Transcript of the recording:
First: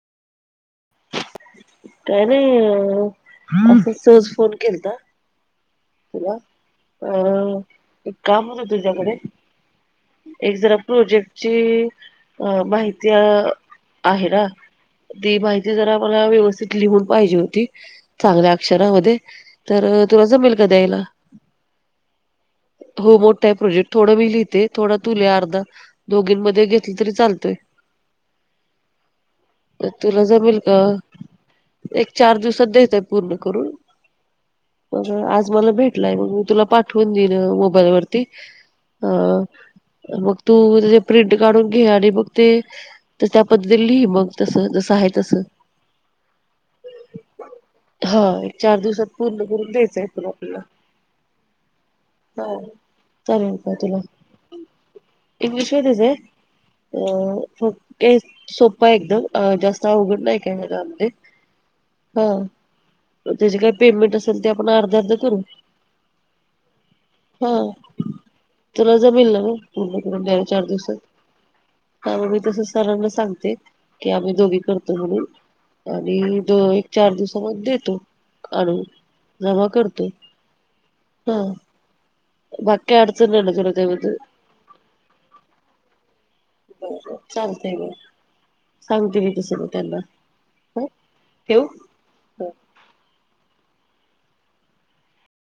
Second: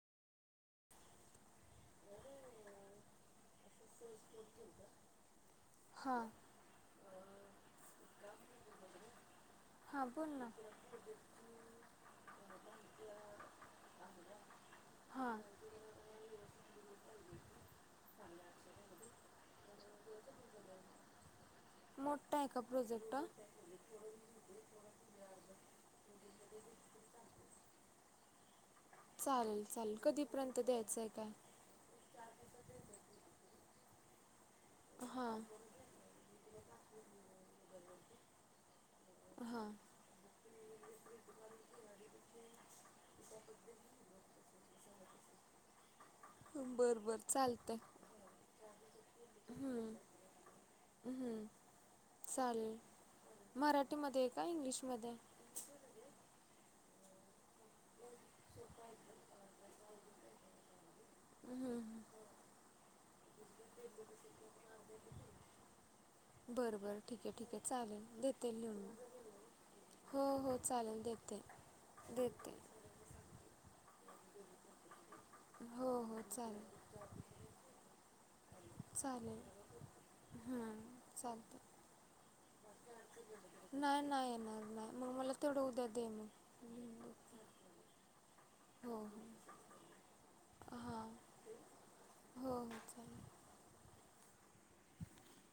काय नाही. सहज फोन केलता. हां तुला अ एक काम होत तुझ्याकडे हां बोल ना एक जरा प्रोजेक्टची माहिती आहे. ना हां ती माहिती जरा मला व्यवस्थित लिहून पाहिजे होती. चांगल्या अक्षरांमध्ये तर द्यायला मोठा आहे का प्रोजेक्ट हो मोठा आहे प्रोजेक्ट थोडं मी लिहिते थोडं तु लिही अर्धा दोघी मध्ये घेतलं तरी चालतय चालेल चालेल तुला जमेल कधीपर्यंत का द्यायचं आहे काय एक चार दिवसात देत्यात पूर्ण करून ब आ हां मला भेटलाय मग मी तुला पाठवून दिल मोबाईलवररती हा हां तू त्या प्रिंट काढून घे आणि मग ते त्या पद्धती लिहि मग तस जसं आहे तस बरं बरं चालतं हा एक चार दिवसात पूर्ण करून द्यायचं आहे तुला हम्म हा चालेल चालेल का तुला मराठीमध्ये आहे का इंग्लिशमध्ये इंग्लिश मध्येच आहे अ ऐ सोपा एकदम जास्त अवघड नाही के लाते हं. हम ते जे काही पेमेंट असेल ते आपण अर्ध अर्ध बरं बरं ठीक आहे हा ठीक आहे चालेल देते लिहून तुला मी. जमल ना म पूर्ण करून हो दिव्या हो चार दिवसात चालेल देते हा मग मी देते तस सारांना सांगते की आम्ही दोघी करतो म्हणून हो हो आणि द एक चालेल चार दिवसांना देतो आणू जमा करतो हम्म हा चालत बाकी काय अडचण नाही ना तुला नाही त्याबद्दल नाही येणार नाही मग मला तेवढं उद्या दे मी चालतय मग सांगते मी त स त्यांना ह हां ठेवू हो हो चालेल